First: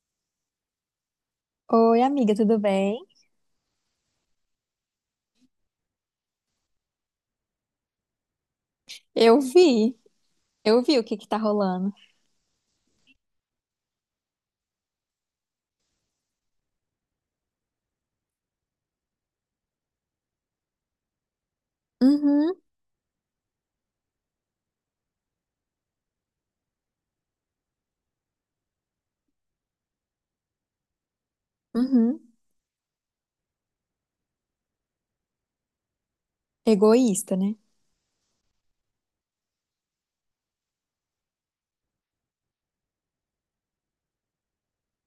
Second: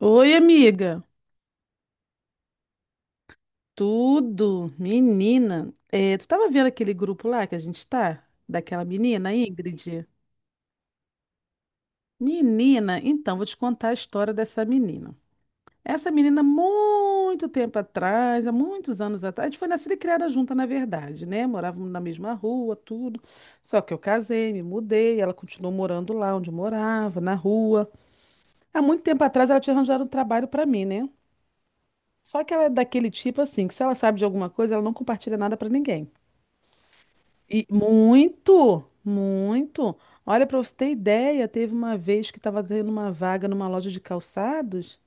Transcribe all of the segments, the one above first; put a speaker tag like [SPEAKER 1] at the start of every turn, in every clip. [SPEAKER 1] Oi, amiga.
[SPEAKER 2] Oi, amiga, tudo bem?
[SPEAKER 1] Tudo, menina. Tu tava vendo aquele grupo lá que a gente tá? Daquela menina,
[SPEAKER 2] Eu vi,
[SPEAKER 1] Ingrid?
[SPEAKER 2] eu vi o que que tá rolando.
[SPEAKER 1] Menina, então, vou te contar a história dessa menina. Essa menina, muito tempo atrás, há muitos anos atrás, a gente foi nascida e criada junta, na verdade, né? Morávamos na mesma
[SPEAKER 2] Uhum,
[SPEAKER 1] rua, tudo. Só que eu casei, me mudei, ela continuou morando lá onde eu morava, na rua. Há muito tempo atrás, ela tinha arranjado um trabalho pra mim, né?
[SPEAKER 2] uhum.
[SPEAKER 1] Só que ela é daquele tipo assim, que se ela sabe de alguma coisa, ela não compartilha nada pra ninguém.
[SPEAKER 2] Egoísta, né?
[SPEAKER 1] E muito, muito. Olha, para você ter ideia, teve uma vez que estava tendo uma vaga numa loja de calçados.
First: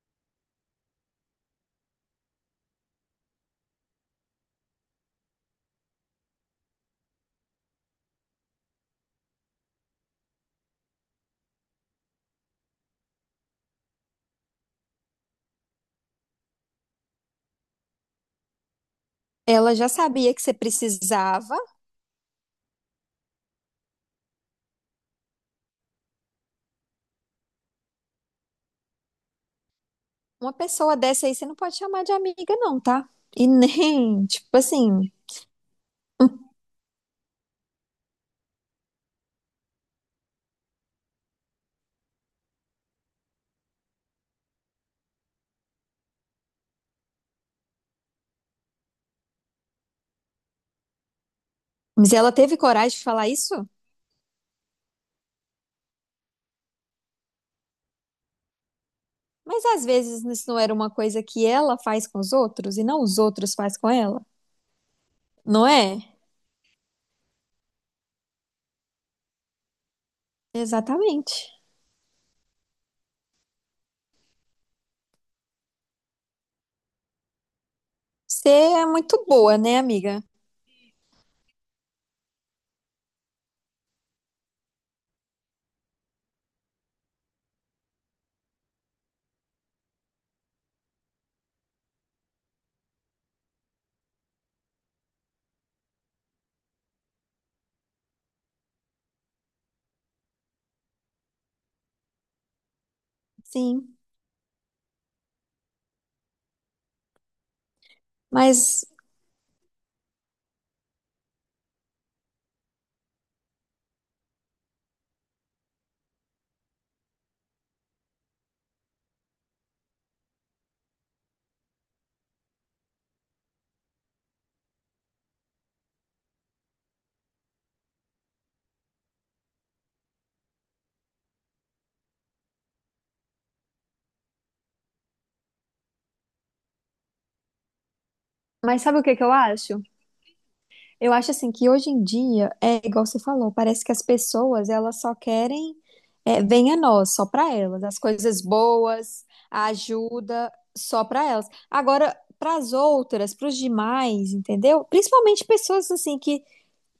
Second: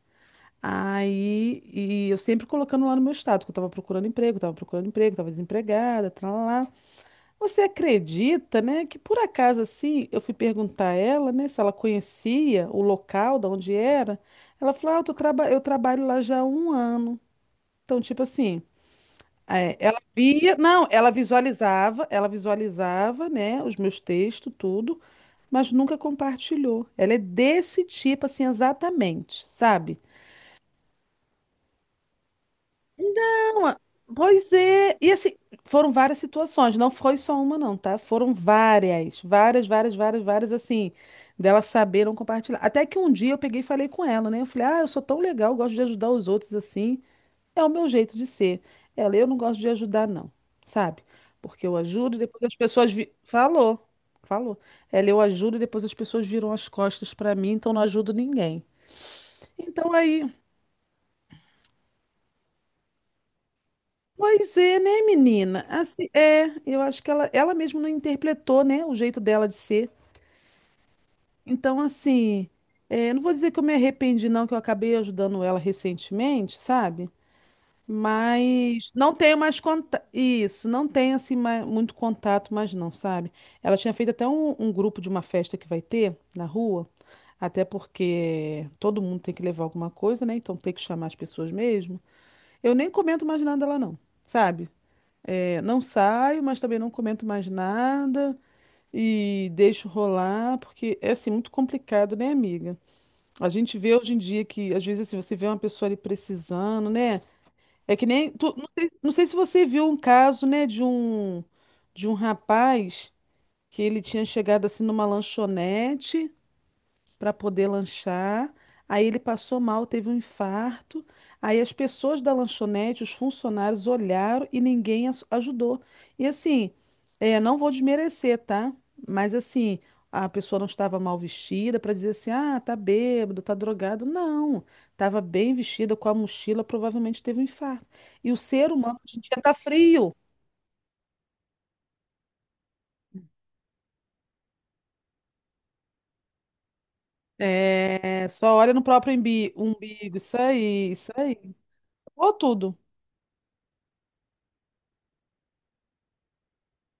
[SPEAKER 1] Aí, e eu sempre colocando lá no meu status, que eu estava procurando emprego, estava procurando emprego, estava desempregada, lá. Você acredita, né, que por acaso assim, eu fui perguntar a ela, né, se ela conhecia o local da onde era. Ela falou: "Ah, eu tô eu trabalho lá já há um ano". Então, tipo assim,
[SPEAKER 2] Ela já
[SPEAKER 1] ela
[SPEAKER 2] sabia que você
[SPEAKER 1] via, não,
[SPEAKER 2] precisava.
[SPEAKER 1] ela visualizava, né, os meus textos, tudo, mas nunca compartilhou. Ela é desse tipo, assim, exatamente, sabe?
[SPEAKER 2] Uma pessoa dessa aí você não pode chamar de amiga, não, tá? E
[SPEAKER 1] Não,
[SPEAKER 2] nem, tipo
[SPEAKER 1] pois é.
[SPEAKER 2] assim.
[SPEAKER 1] E assim, foram várias situações, não foi só uma, não, tá? Foram várias, várias, várias, várias, várias, assim, dela saber não compartilhar. Até que um dia eu peguei e falei com ela, né? Eu falei, ah, eu sou tão legal, gosto de ajudar os outros, assim. É o meu jeito de ser. Ela, eu não gosto de ajudar, não, sabe? Porque eu
[SPEAKER 2] Mas
[SPEAKER 1] ajudo e
[SPEAKER 2] ela
[SPEAKER 1] depois as
[SPEAKER 2] teve coragem de falar isso?
[SPEAKER 1] Falou, falou. Ela, eu ajudo e depois as pessoas viram as costas pra mim, então não ajudo ninguém.
[SPEAKER 2] Mas às
[SPEAKER 1] Então
[SPEAKER 2] vezes
[SPEAKER 1] aí,
[SPEAKER 2] isso não era uma coisa que ela faz com os outros e não os outros faz com ela,
[SPEAKER 1] pois é, né, menina?
[SPEAKER 2] não
[SPEAKER 1] Assim,
[SPEAKER 2] é?
[SPEAKER 1] eu acho que ela mesma não interpretou, né, o jeito dela de ser.
[SPEAKER 2] Exatamente.
[SPEAKER 1] Então, assim, não vou dizer que eu me arrependi, não, que eu acabei ajudando ela recentemente, sabe?
[SPEAKER 2] Você é
[SPEAKER 1] Mas não
[SPEAKER 2] muito
[SPEAKER 1] tenho
[SPEAKER 2] boa,
[SPEAKER 1] mais
[SPEAKER 2] né,
[SPEAKER 1] contato.
[SPEAKER 2] amiga?
[SPEAKER 1] Isso, não tenho assim muito contato, mas não, sabe? Ela tinha feito até um grupo de uma festa que vai ter na rua, até porque todo mundo tem que levar alguma coisa, né? Então tem que chamar as pessoas mesmo. Eu nem comento mais nada lá, não, sabe? É, não saio, mas também não comento mais nada e deixo rolar, porque é assim muito complicado, né, amiga? A gente vê
[SPEAKER 2] Sim.
[SPEAKER 1] hoje em dia que, às vezes, assim, você vê uma pessoa ali precisando, né? É que nem. Tu- não
[SPEAKER 2] Mas,
[SPEAKER 1] sei, não sei se você viu um caso, né, de de um rapaz que ele tinha chegado assim numa lanchonete para poder lanchar. Aí ele passou mal, teve um infarto. Aí as pessoas da lanchonete, os funcionários olharam e ninguém ajudou. E assim, não vou desmerecer, tá? Mas assim, a pessoa não estava mal vestida para dizer assim, ah, tá bêbado, tá drogado. Não, estava bem vestida com a mochila, provavelmente teve um infarto. E o ser
[SPEAKER 2] mas
[SPEAKER 1] humano
[SPEAKER 2] sabe o que
[SPEAKER 1] hoje em
[SPEAKER 2] que eu
[SPEAKER 1] dia tá
[SPEAKER 2] acho?
[SPEAKER 1] frio.
[SPEAKER 2] Eu acho assim que hoje em dia é igual você falou, parece que as pessoas elas só querem é, vem a nós, só para elas, as
[SPEAKER 1] É,
[SPEAKER 2] coisas
[SPEAKER 1] só olha no próprio
[SPEAKER 2] boas, a
[SPEAKER 1] umbigo, isso
[SPEAKER 2] ajuda
[SPEAKER 1] aí,
[SPEAKER 2] só
[SPEAKER 1] isso
[SPEAKER 2] para
[SPEAKER 1] aí.
[SPEAKER 2] elas. Agora
[SPEAKER 1] Ou
[SPEAKER 2] para as
[SPEAKER 1] tudo.
[SPEAKER 2] outras, para os demais, entendeu? Principalmente pessoas assim que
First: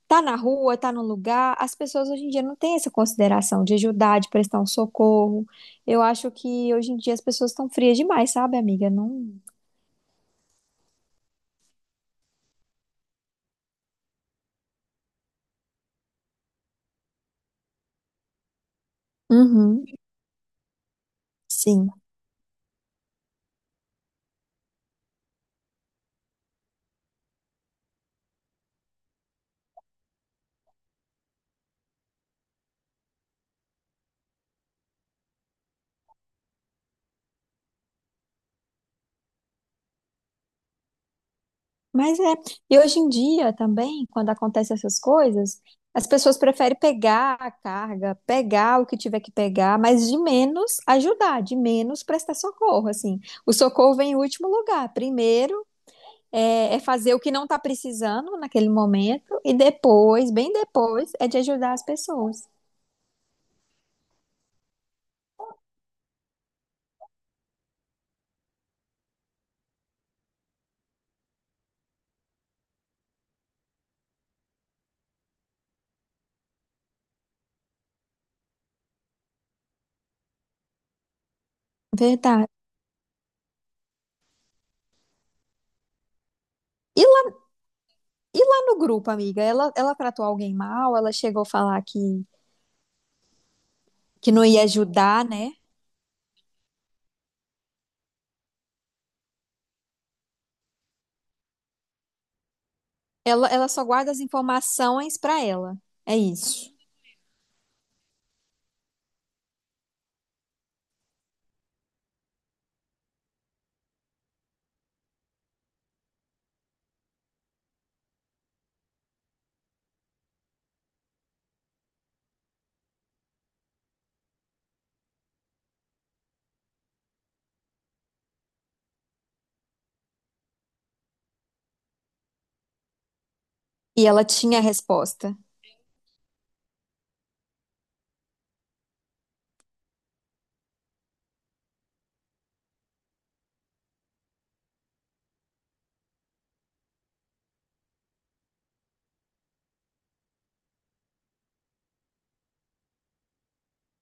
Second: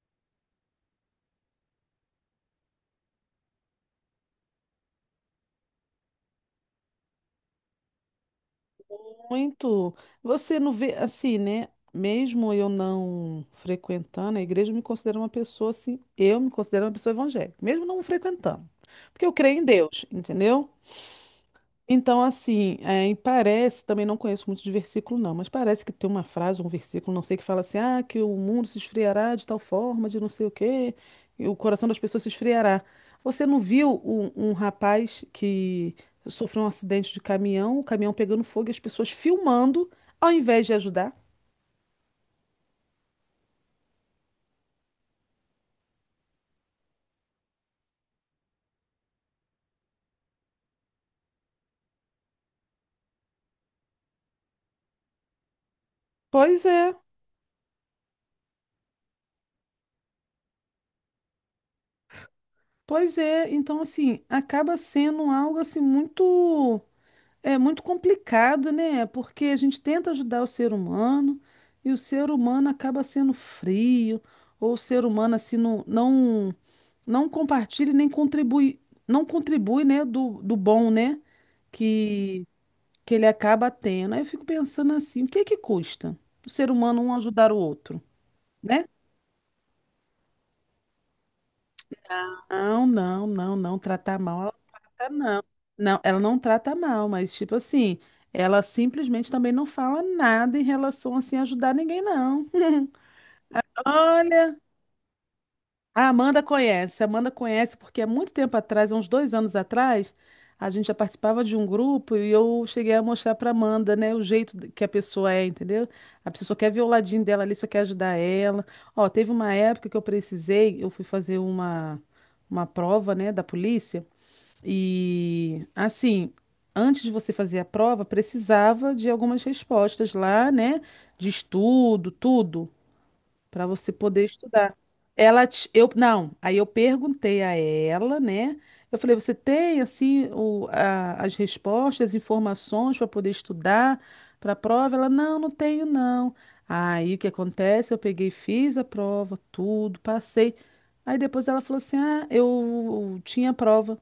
[SPEAKER 2] tá na rua, tá no lugar, as pessoas hoje em dia não têm essa consideração de ajudar, de prestar um socorro. Eu acho que hoje em dia as pessoas estão frias demais, sabe, amiga? Não.
[SPEAKER 1] Muito. Você não vê, assim, né? Mesmo eu não frequentando a igreja, eu me considero uma pessoa assim. Eu me considero uma pessoa evangélica, mesmo não frequentando. Porque eu creio em
[SPEAKER 2] Uhum,
[SPEAKER 1] Deus, entendeu?
[SPEAKER 2] sim.
[SPEAKER 1] Então, assim, e parece, também não conheço muito de versículo, não, mas parece que tem uma frase, um versículo, não sei, que fala assim, ah, que o mundo se esfriará de tal forma, de não sei o quê, e o coração das pessoas se esfriará. Você não viu um rapaz que sofreu um acidente de caminhão, o caminhão pegando fogo e as pessoas filmando, ao invés de ajudar?
[SPEAKER 2] Mas é. E hoje em dia também, quando acontecem essas coisas, as pessoas preferem pegar a carga, pegar o que tiver que pegar, mas de menos ajudar, de menos prestar socorro, assim. O socorro vem em último lugar. Primeiro
[SPEAKER 1] Pois
[SPEAKER 2] é, é
[SPEAKER 1] é,
[SPEAKER 2] fazer o que não está precisando naquele momento e depois, bem depois, é de ajudar as pessoas.
[SPEAKER 1] pois é. Então, assim, acaba sendo algo assim muito. É muito complicado, né? Porque a gente tenta ajudar o ser humano e o ser humano acaba sendo frio, ou o ser humano assim não compartilha e nem contribui, não contribui, né, do bom, né, que,
[SPEAKER 2] Verdade.
[SPEAKER 1] que ele acaba tendo. Aí eu fico pensando assim, o que é que custa o ser humano
[SPEAKER 2] E
[SPEAKER 1] um
[SPEAKER 2] lá,
[SPEAKER 1] ajudar o outro,
[SPEAKER 2] e lá no
[SPEAKER 1] né?
[SPEAKER 2] grupo, amiga, ela tratou alguém mal? Ela chegou a falar
[SPEAKER 1] Não, não, não, não. Tratar
[SPEAKER 2] que
[SPEAKER 1] mal,
[SPEAKER 2] não
[SPEAKER 1] ela
[SPEAKER 2] ia
[SPEAKER 1] não trata,
[SPEAKER 2] ajudar,
[SPEAKER 1] não.
[SPEAKER 2] né?
[SPEAKER 1] Não, ela não trata mal, mas, tipo assim, ela simplesmente também não fala nada em relação, assim, a ajudar ninguém, não.
[SPEAKER 2] Ela só guarda as
[SPEAKER 1] Olha,
[SPEAKER 2] informações pra ela. É isso.
[SPEAKER 1] A Amanda conhece porque há muito tempo atrás, há uns dois anos atrás, a gente já participava de um grupo e eu cheguei a mostrar para Amanda, né, o que a pessoa é, entendeu? A pessoa só quer ver o ladinho dela ali, só quer ajudar ela. Ó, teve uma época que eu precisei, eu fui fazer uma prova, né, da polícia. E assim, antes de você fazer a prova, precisava de algumas respostas lá, né? De estudo, tudo, para você
[SPEAKER 2] E ela
[SPEAKER 1] poder
[SPEAKER 2] tinha a
[SPEAKER 1] estudar.
[SPEAKER 2] resposta.
[SPEAKER 1] Não, aí eu perguntei a ela, né? Eu falei, você tem assim as respostas, as informações para poder estudar para a prova? Ela, não, não tenho, não. Aí o que acontece? Eu peguei, fiz a prova, tudo, passei. Aí depois ela falou assim: ah, eu tinha prova.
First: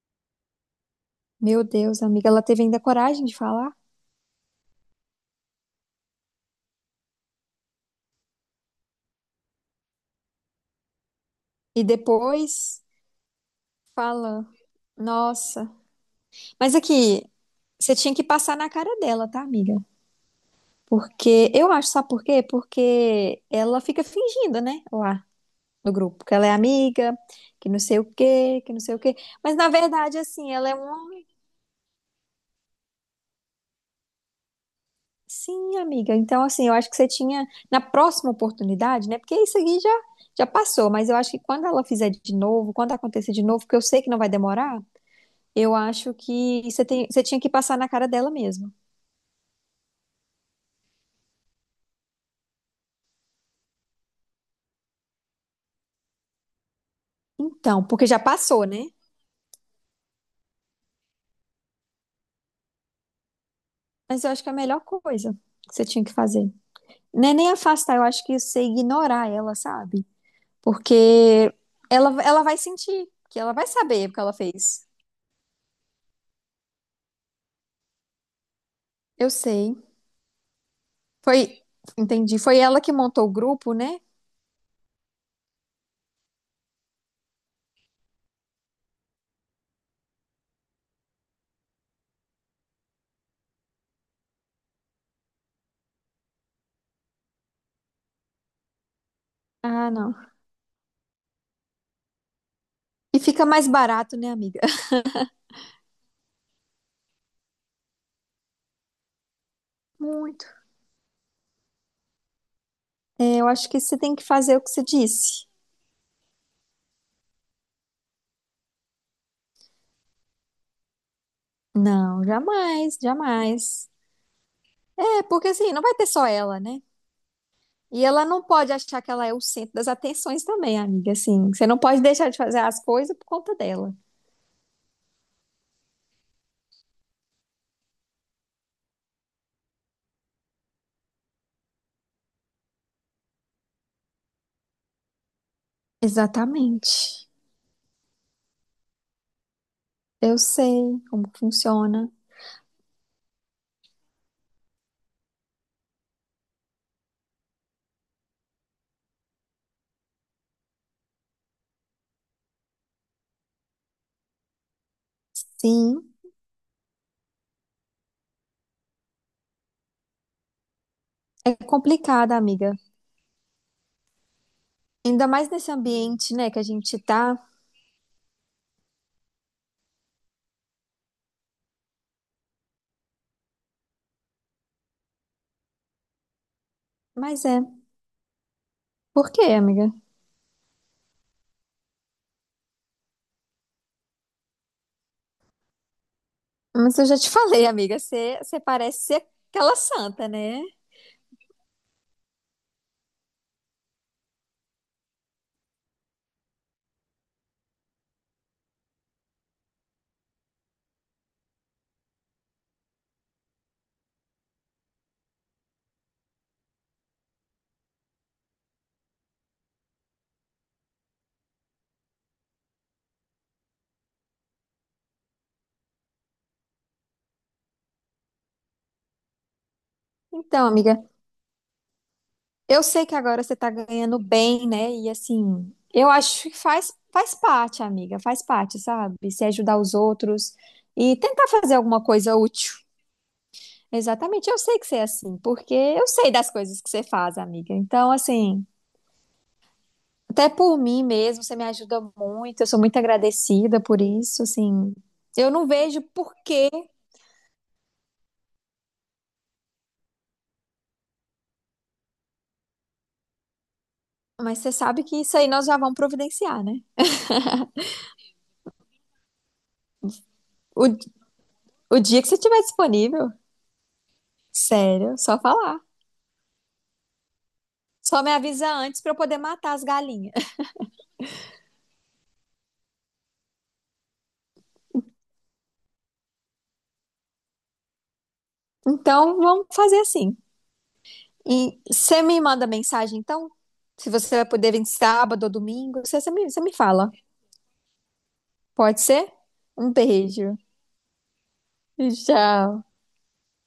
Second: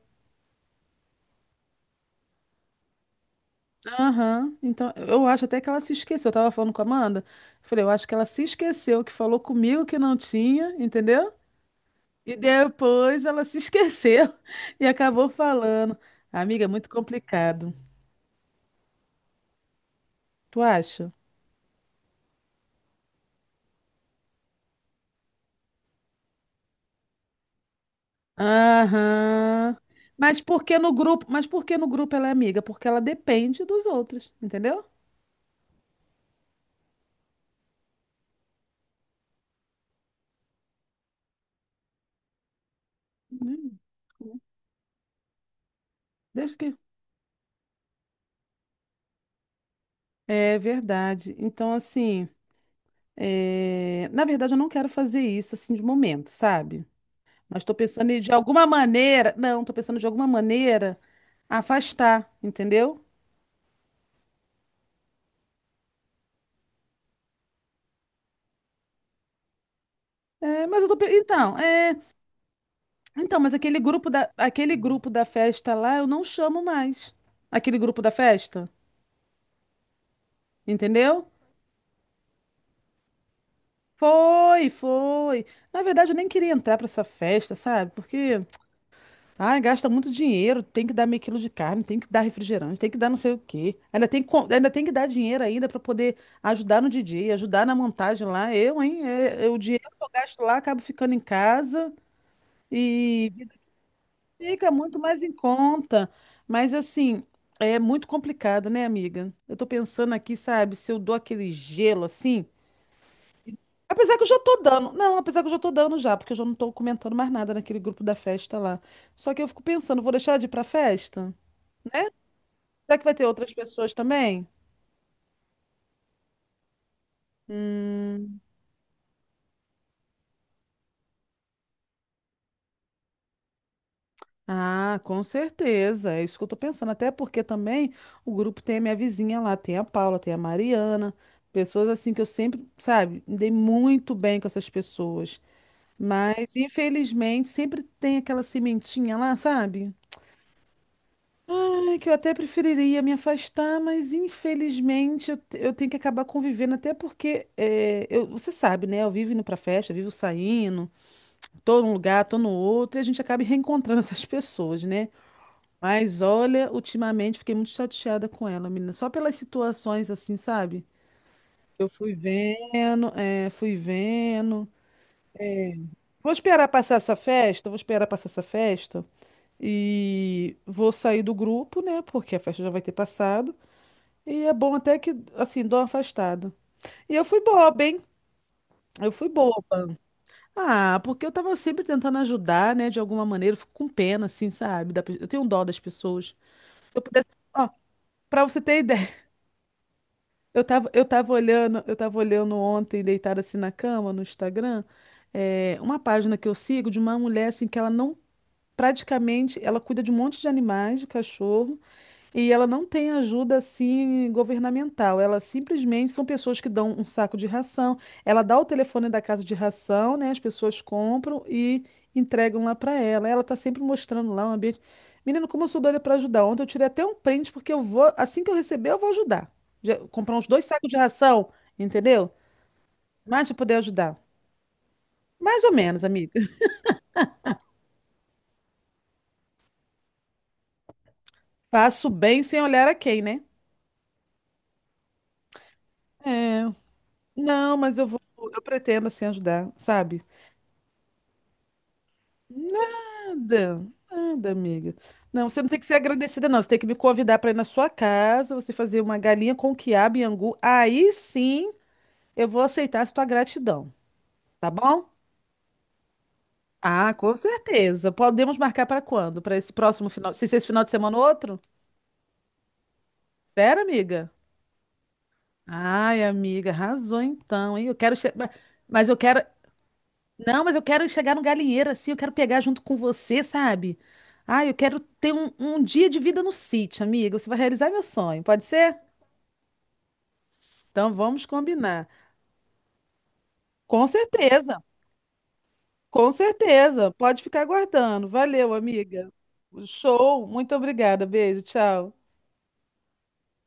[SPEAKER 2] Meu Deus, amiga, ela teve ainda coragem de falar.
[SPEAKER 1] Aham. Então, eu acho até que ela se esqueceu. Eu tava falando com a Amanda. Eu falei, eu acho que ela se esqueceu que falou comigo que não tinha, entendeu?
[SPEAKER 2] E
[SPEAKER 1] E
[SPEAKER 2] depois
[SPEAKER 1] depois ela se esqueceu
[SPEAKER 2] fala,
[SPEAKER 1] e acabou
[SPEAKER 2] nossa.
[SPEAKER 1] falando. Amiga, é
[SPEAKER 2] Mas
[SPEAKER 1] muito
[SPEAKER 2] aqui,
[SPEAKER 1] complicado.
[SPEAKER 2] você tinha que passar na cara dela, tá, amiga?
[SPEAKER 1] Tu acha?
[SPEAKER 2] Porque eu acho, sabe por quê? Porque ela fica fingindo, né, lá no grupo, que ela é amiga, que não sei o quê, que não sei o quê. Mas na
[SPEAKER 1] Aham.
[SPEAKER 2] verdade,
[SPEAKER 1] Mas
[SPEAKER 2] assim,
[SPEAKER 1] por
[SPEAKER 2] ela é
[SPEAKER 1] que no
[SPEAKER 2] uma
[SPEAKER 1] grupo? Mas por que no grupo ela é amiga? Porque ela depende dos outros, entendeu?
[SPEAKER 2] Sim, amiga. Então, assim, eu acho que você tinha, na próxima oportunidade, né? Porque isso aqui já, já passou, mas eu acho que quando ela fizer de novo, quando acontecer de novo, que
[SPEAKER 1] Hum.
[SPEAKER 2] eu sei que não vai demorar, eu acho
[SPEAKER 1] Deixa
[SPEAKER 2] que
[SPEAKER 1] que.
[SPEAKER 2] você tem, você tinha que passar na cara dela mesmo.
[SPEAKER 1] É verdade. Então, assim, na verdade, eu não quero fazer isso assim de momento, sabe? Mas estou
[SPEAKER 2] Então, porque
[SPEAKER 1] pensando
[SPEAKER 2] já
[SPEAKER 1] em, de
[SPEAKER 2] passou,
[SPEAKER 1] alguma
[SPEAKER 2] né?
[SPEAKER 1] maneira. Não, estou pensando de alguma maneira afastar, entendeu?
[SPEAKER 2] Mas eu acho que é a melhor coisa que você tinha que fazer. Não é nem afastar, eu acho que você ignorar ela, sabe?
[SPEAKER 1] É, mas eu tô, pe-
[SPEAKER 2] Porque
[SPEAKER 1] então, é,
[SPEAKER 2] ela vai sentir,
[SPEAKER 1] então,
[SPEAKER 2] que
[SPEAKER 1] mas
[SPEAKER 2] ela vai
[SPEAKER 1] aquele
[SPEAKER 2] saber o que ela
[SPEAKER 1] aquele
[SPEAKER 2] fez.
[SPEAKER 1] grupo da festa lá, eu não chamo mais. Aquele grupo da festa,
[SPEAKER 2] Eu sei.
[SPEAKER 1] entendeu?
[SPEAKER 2] Foi, entendi. Foi ela que montou o grupo, né?
[SPEAKER 1] Foi, foi. Na verdade, eu nem queria entrar para essa festa, sabe? Porque ah, gasta muito dinheiro, tem que dar meio quilo de carne, tem que dar refrigerante, tem que dar não sei o quê. Ainda tem ainda tem que dar dinheiro ainda para poder ajudar no DJ, ajudar na montagem lá. Eu, hein? É o dinheiro
[SPEAKER 2] Ah,
[SPEAKER 1] que eu
[SPEAKER 2] não.
[SPEAKER 1] gasto lá, acabo ficando em casa
[SPEAKER 2] E
[SPEAKER 1] e
[SPEAKER 2] fica mais barato, né, amiga?
[SPEAKER 1] fica muito mais em conta. Mas assim, é muito complicado, né, amiga? Eu tô pensando aqui,
[SPEAKER 2] Muito.
[SPEAKER 1] sabe, se eu dou aquele gelo assim.
[SPEAKER 2] É, eu acho que você tem
[SPEAKER 1] Apesar que
[SPEAKER 2] que
[SPEAKER 1] eu já
[SPEAKER 2] fazer
[SPEAKER 1] tô
[SPEAKER 2] o que você
[SPEAKER 1] dando. Não, apesar
[SPEAKER 2] disse.
[SPEAKER 1] que eu já tô dando já, porque eu já não tô comentando mais nada naquele grupo da festa lá. Só que eu fico pensando, vou deixar de ir pra festa?
[SPEAKER 2] Não,
[SPEAKER 1] Será
[SPEAKER 2] jamais,
[SPEAKER 1] que vai ter outras
[SPEAKER 2] jamais.
[SPEAKER 1] pessoas também?
[SPEAKER 2] É, porque assim, não vai ter só ela, né? E ela
[SPEAKER 1] Hum,
[SPEAKER 2] não pode achar que ela é o centro das atenções também, amiga. Assim, você não pode deixar de fazer as coisas por conta dela.
[SPEAKER 1] ah, com certeza. É isso que eu tô pensando. Até porque também o grupo tem a minha vizinha lá, tem a Paula, tem a Mariana, pessoas assim que eu sempre, sabe, me dei muito bem com essas pessoas. Mas,
[SPEAKER 2] Exatamente.
[SPEAKER 1] infelizmente, sempre tem aquela sementinha lá, sabe?
[SPEAKER 2] Eu sei como
[SPEAKER 1] Ai, que
[SPEAKER 2] funciona.
[SPEAKER 1] eu até preferiria me afastar, mas infelizmente eu tenho que acabar convivendo, até porque você sabe, né? Eu vivo indo pra festa, eu vivo saindo. Tô num lugar, tô no outro, e a gente acaba reencontrando essas pessoas, né?
[SPEAKER 2] Sim,
[SPEAKER 1] Mas olha, ultimamente fiquei muito chateada com ela, menina, só pelas situações assim, sabe?
[SPEAKER 2] é
[SPEAKER 1] Eu fui
[SPEAKER 2] complicado, amiga.
[SPEAKER 1] vendo, fui vendo.
[SPEAKER 2] Ainda mais nesse
[SPEAKER 1] Vou
[SPEAKER 2] ambiente, né, que a
[SPEAKER 1] esperar passar
[SPEAKER 2] gente
[SPEAKER 1] essa
[SPEAKER 2] tá.
[SPEAKER 1] festa, vou esperar passar essa festa e vou sair do grupo, né? Porque a festa já vai ter passado. E é bom até que, assim, dou uma afastada. E eu fui
[SPEAKER 2] Mas é.
[SPEAKER 1] boba, hein? Eu fui
[SPEAKER 2] Por quê, amiga?
[SPEAKER 1] boba. Ah, porque eu tava sempre tentando ajudar, né, de alguma maneira, eu fico com pena, assim, sabe? Eu tenho dó das pessoas.
[SPEAKER 2] Mas
[SPEAKER 1] Eu
[SPEAKER 2] eu já
[SPEAKER 1] pudesse...
[SPEAKER 2] te falei,
[SPEAKER 1] Ó,
[SPEAKER 2] amiga, você,
[SPEAKER 1] pra
[SPEAKER 2] você
[SPEAKER 1] você ter
[SPEAKER 2] parece
[SPEAKER 1] ideia,
[SPEAKER 2] ser aquela santa, né?
[SPEAKER 1] eu tava olhando ontem, deitada assim na cama, no Instagram, uma página que eu sigo de uma mulher, assim, que ela não, praticamente, ela cuida de um monte de animais, de cachorro, e ela não tem ajuda assim governamental. Ela simplesmente são pessoas que dão um saco de ração. Ela dá o telefone da casa de ração, né? As pessoas compram e entregam lá para ela. Ela tá sempre mostrando lá um ambiente. Menino, como eu sou doida para ajudar. Ontem eu tirei até um print porque eu vou, assim que eu receber, eu vou ajudar. Comprar uns dois
[SPEAKER 2] Então,
[SPEAKER 1] sacos de
[SPEAKER 2] amiga,
[SPEAKER 1] ração, entendeu?
[SPEAKER 2] eu sei que agora
[SPEAKER 1] Mas para
[SPEAKER 2] você tá
[SPEAKER 1] poder ajudar.
[SPEAKER 2] ganhando bem, né? E
[SPEAKER 1] Mais ou
[SPEAKER 2] assim,
[SPEAKER 1] menos,
[SPEAKER 2] eu
[SPEAKER 1] amiga.
[SPEAKER 2] acho que faz parte, amiga, faz parte, sabe? Se ajudar os outros e tentar fazer alguma
[SPEAKER 1] Faço
[SPEAKER 2] coisa
[SPEAKER 1] bem sem
[SPEAKER 2] útil.
[SPEAKER 1] olhar a quem, né?
[SPEAKER 2] Exatamente, eu sei que você é assim, porque eu sei das coisas que você faz, amiga.
[SPEAKER 1] Não, mas eu
[SPEAKER 2] Então,
[SPEAKER 1] vou, eu
[SPEAKER 2] assim,
[SPEAKER 1] pretendo assim ajudar, sabe?
[SPEAKER 2] até por mim mesmo, você me ajuda muito, eu sou muito agradecida
[SPEAKER 1] Nada,
[SPEAKER 2] por isso,
[SPEAKER 1] nada,
[SPEAKER 2] assim.
[SPEAKER 1] amiga. Não,
[SPEAKER 2] Eu
[SPEAKER 1] você
[SPEAKER 2] não
[SPEAKER 1] não tem que ser
[SPEAKER 2] vejo por
[SPEAKER 1] agradecida, não. Você
[SPEAKER 2] quê,
[SPEAKER 1] tem que me convidar para ir na sua casa, você fazer uma galinha com quiabo e angu. Aí sim eu vou aceitar a sua gratidão,
[SPEAKER 2] mas
[SPEAKER 1] tá
[SPEAKER 2] você sabe
[SPEAKER 1] bom?
[SPEAKER 2] que isso aí nós já vamos providenciar, né?
[SPEAKER 1] Ah, com certeza. Podemos marcar para quando? Para esse próximo final? Se esse final
[SPEAKER 2] O,
[SPEAKER 1] de semana ou outro?
[SPEAKER 2] o dia que você estiver disponível,
[SPEAKER 1] Sério, amiga?
[SPEAKER 2] sério, só falar.
[SPEAKER 1] Ai, amiga, arrasou então, hein? Eu quero.
[SPEAKER 2] Só me avisa antes
[SPEAKER 1] Mas
[SPEAKER 2] para eu
[SPEAKER 1] eu
[SPEAKER 2] poder
[SPEAKER 1] quero.
[SPEAKER 2] matar as galinhas.
[SPEAKER 1] Não, mas eu quero chegar no galinheiro assim, eu quero pegar junto com você, sabe? Ai, eu quero ter um dia de vida no sítio, amiga. Você vai realizar meu sonho, pode ser?
[SPEAKER 2] Então, vamos fazer assim.
[SPEAKER 1] Então vamos
[SPEAKER 2] E
[SPEAKER 1] combinar.
[SPEAKER 2] você me manda mensagem, então?
[SPEAKER 1] Com
[SPEAKER 2] Se você vai poder
[SPEAKER 1] certeza,
[SPEAKER 2] vir sábado ou domingo, você,
[SPEAKER 1] com
[SPEAKER 2] você me, você me fala.
[SPEAKER 1] certeza. Pode ficar aguardando. Valeu,
[SPEAKER 2] Pode ser?
[SPEAKER 1] amiga.
[SPEAKER 2] Um
[SPEAKER 1] Show.
[SPEAKER 2] beijo.
[SPEAKER 1] Muito obrigada. Beijo. Tchau.
[SPEAKER 2] Tchau.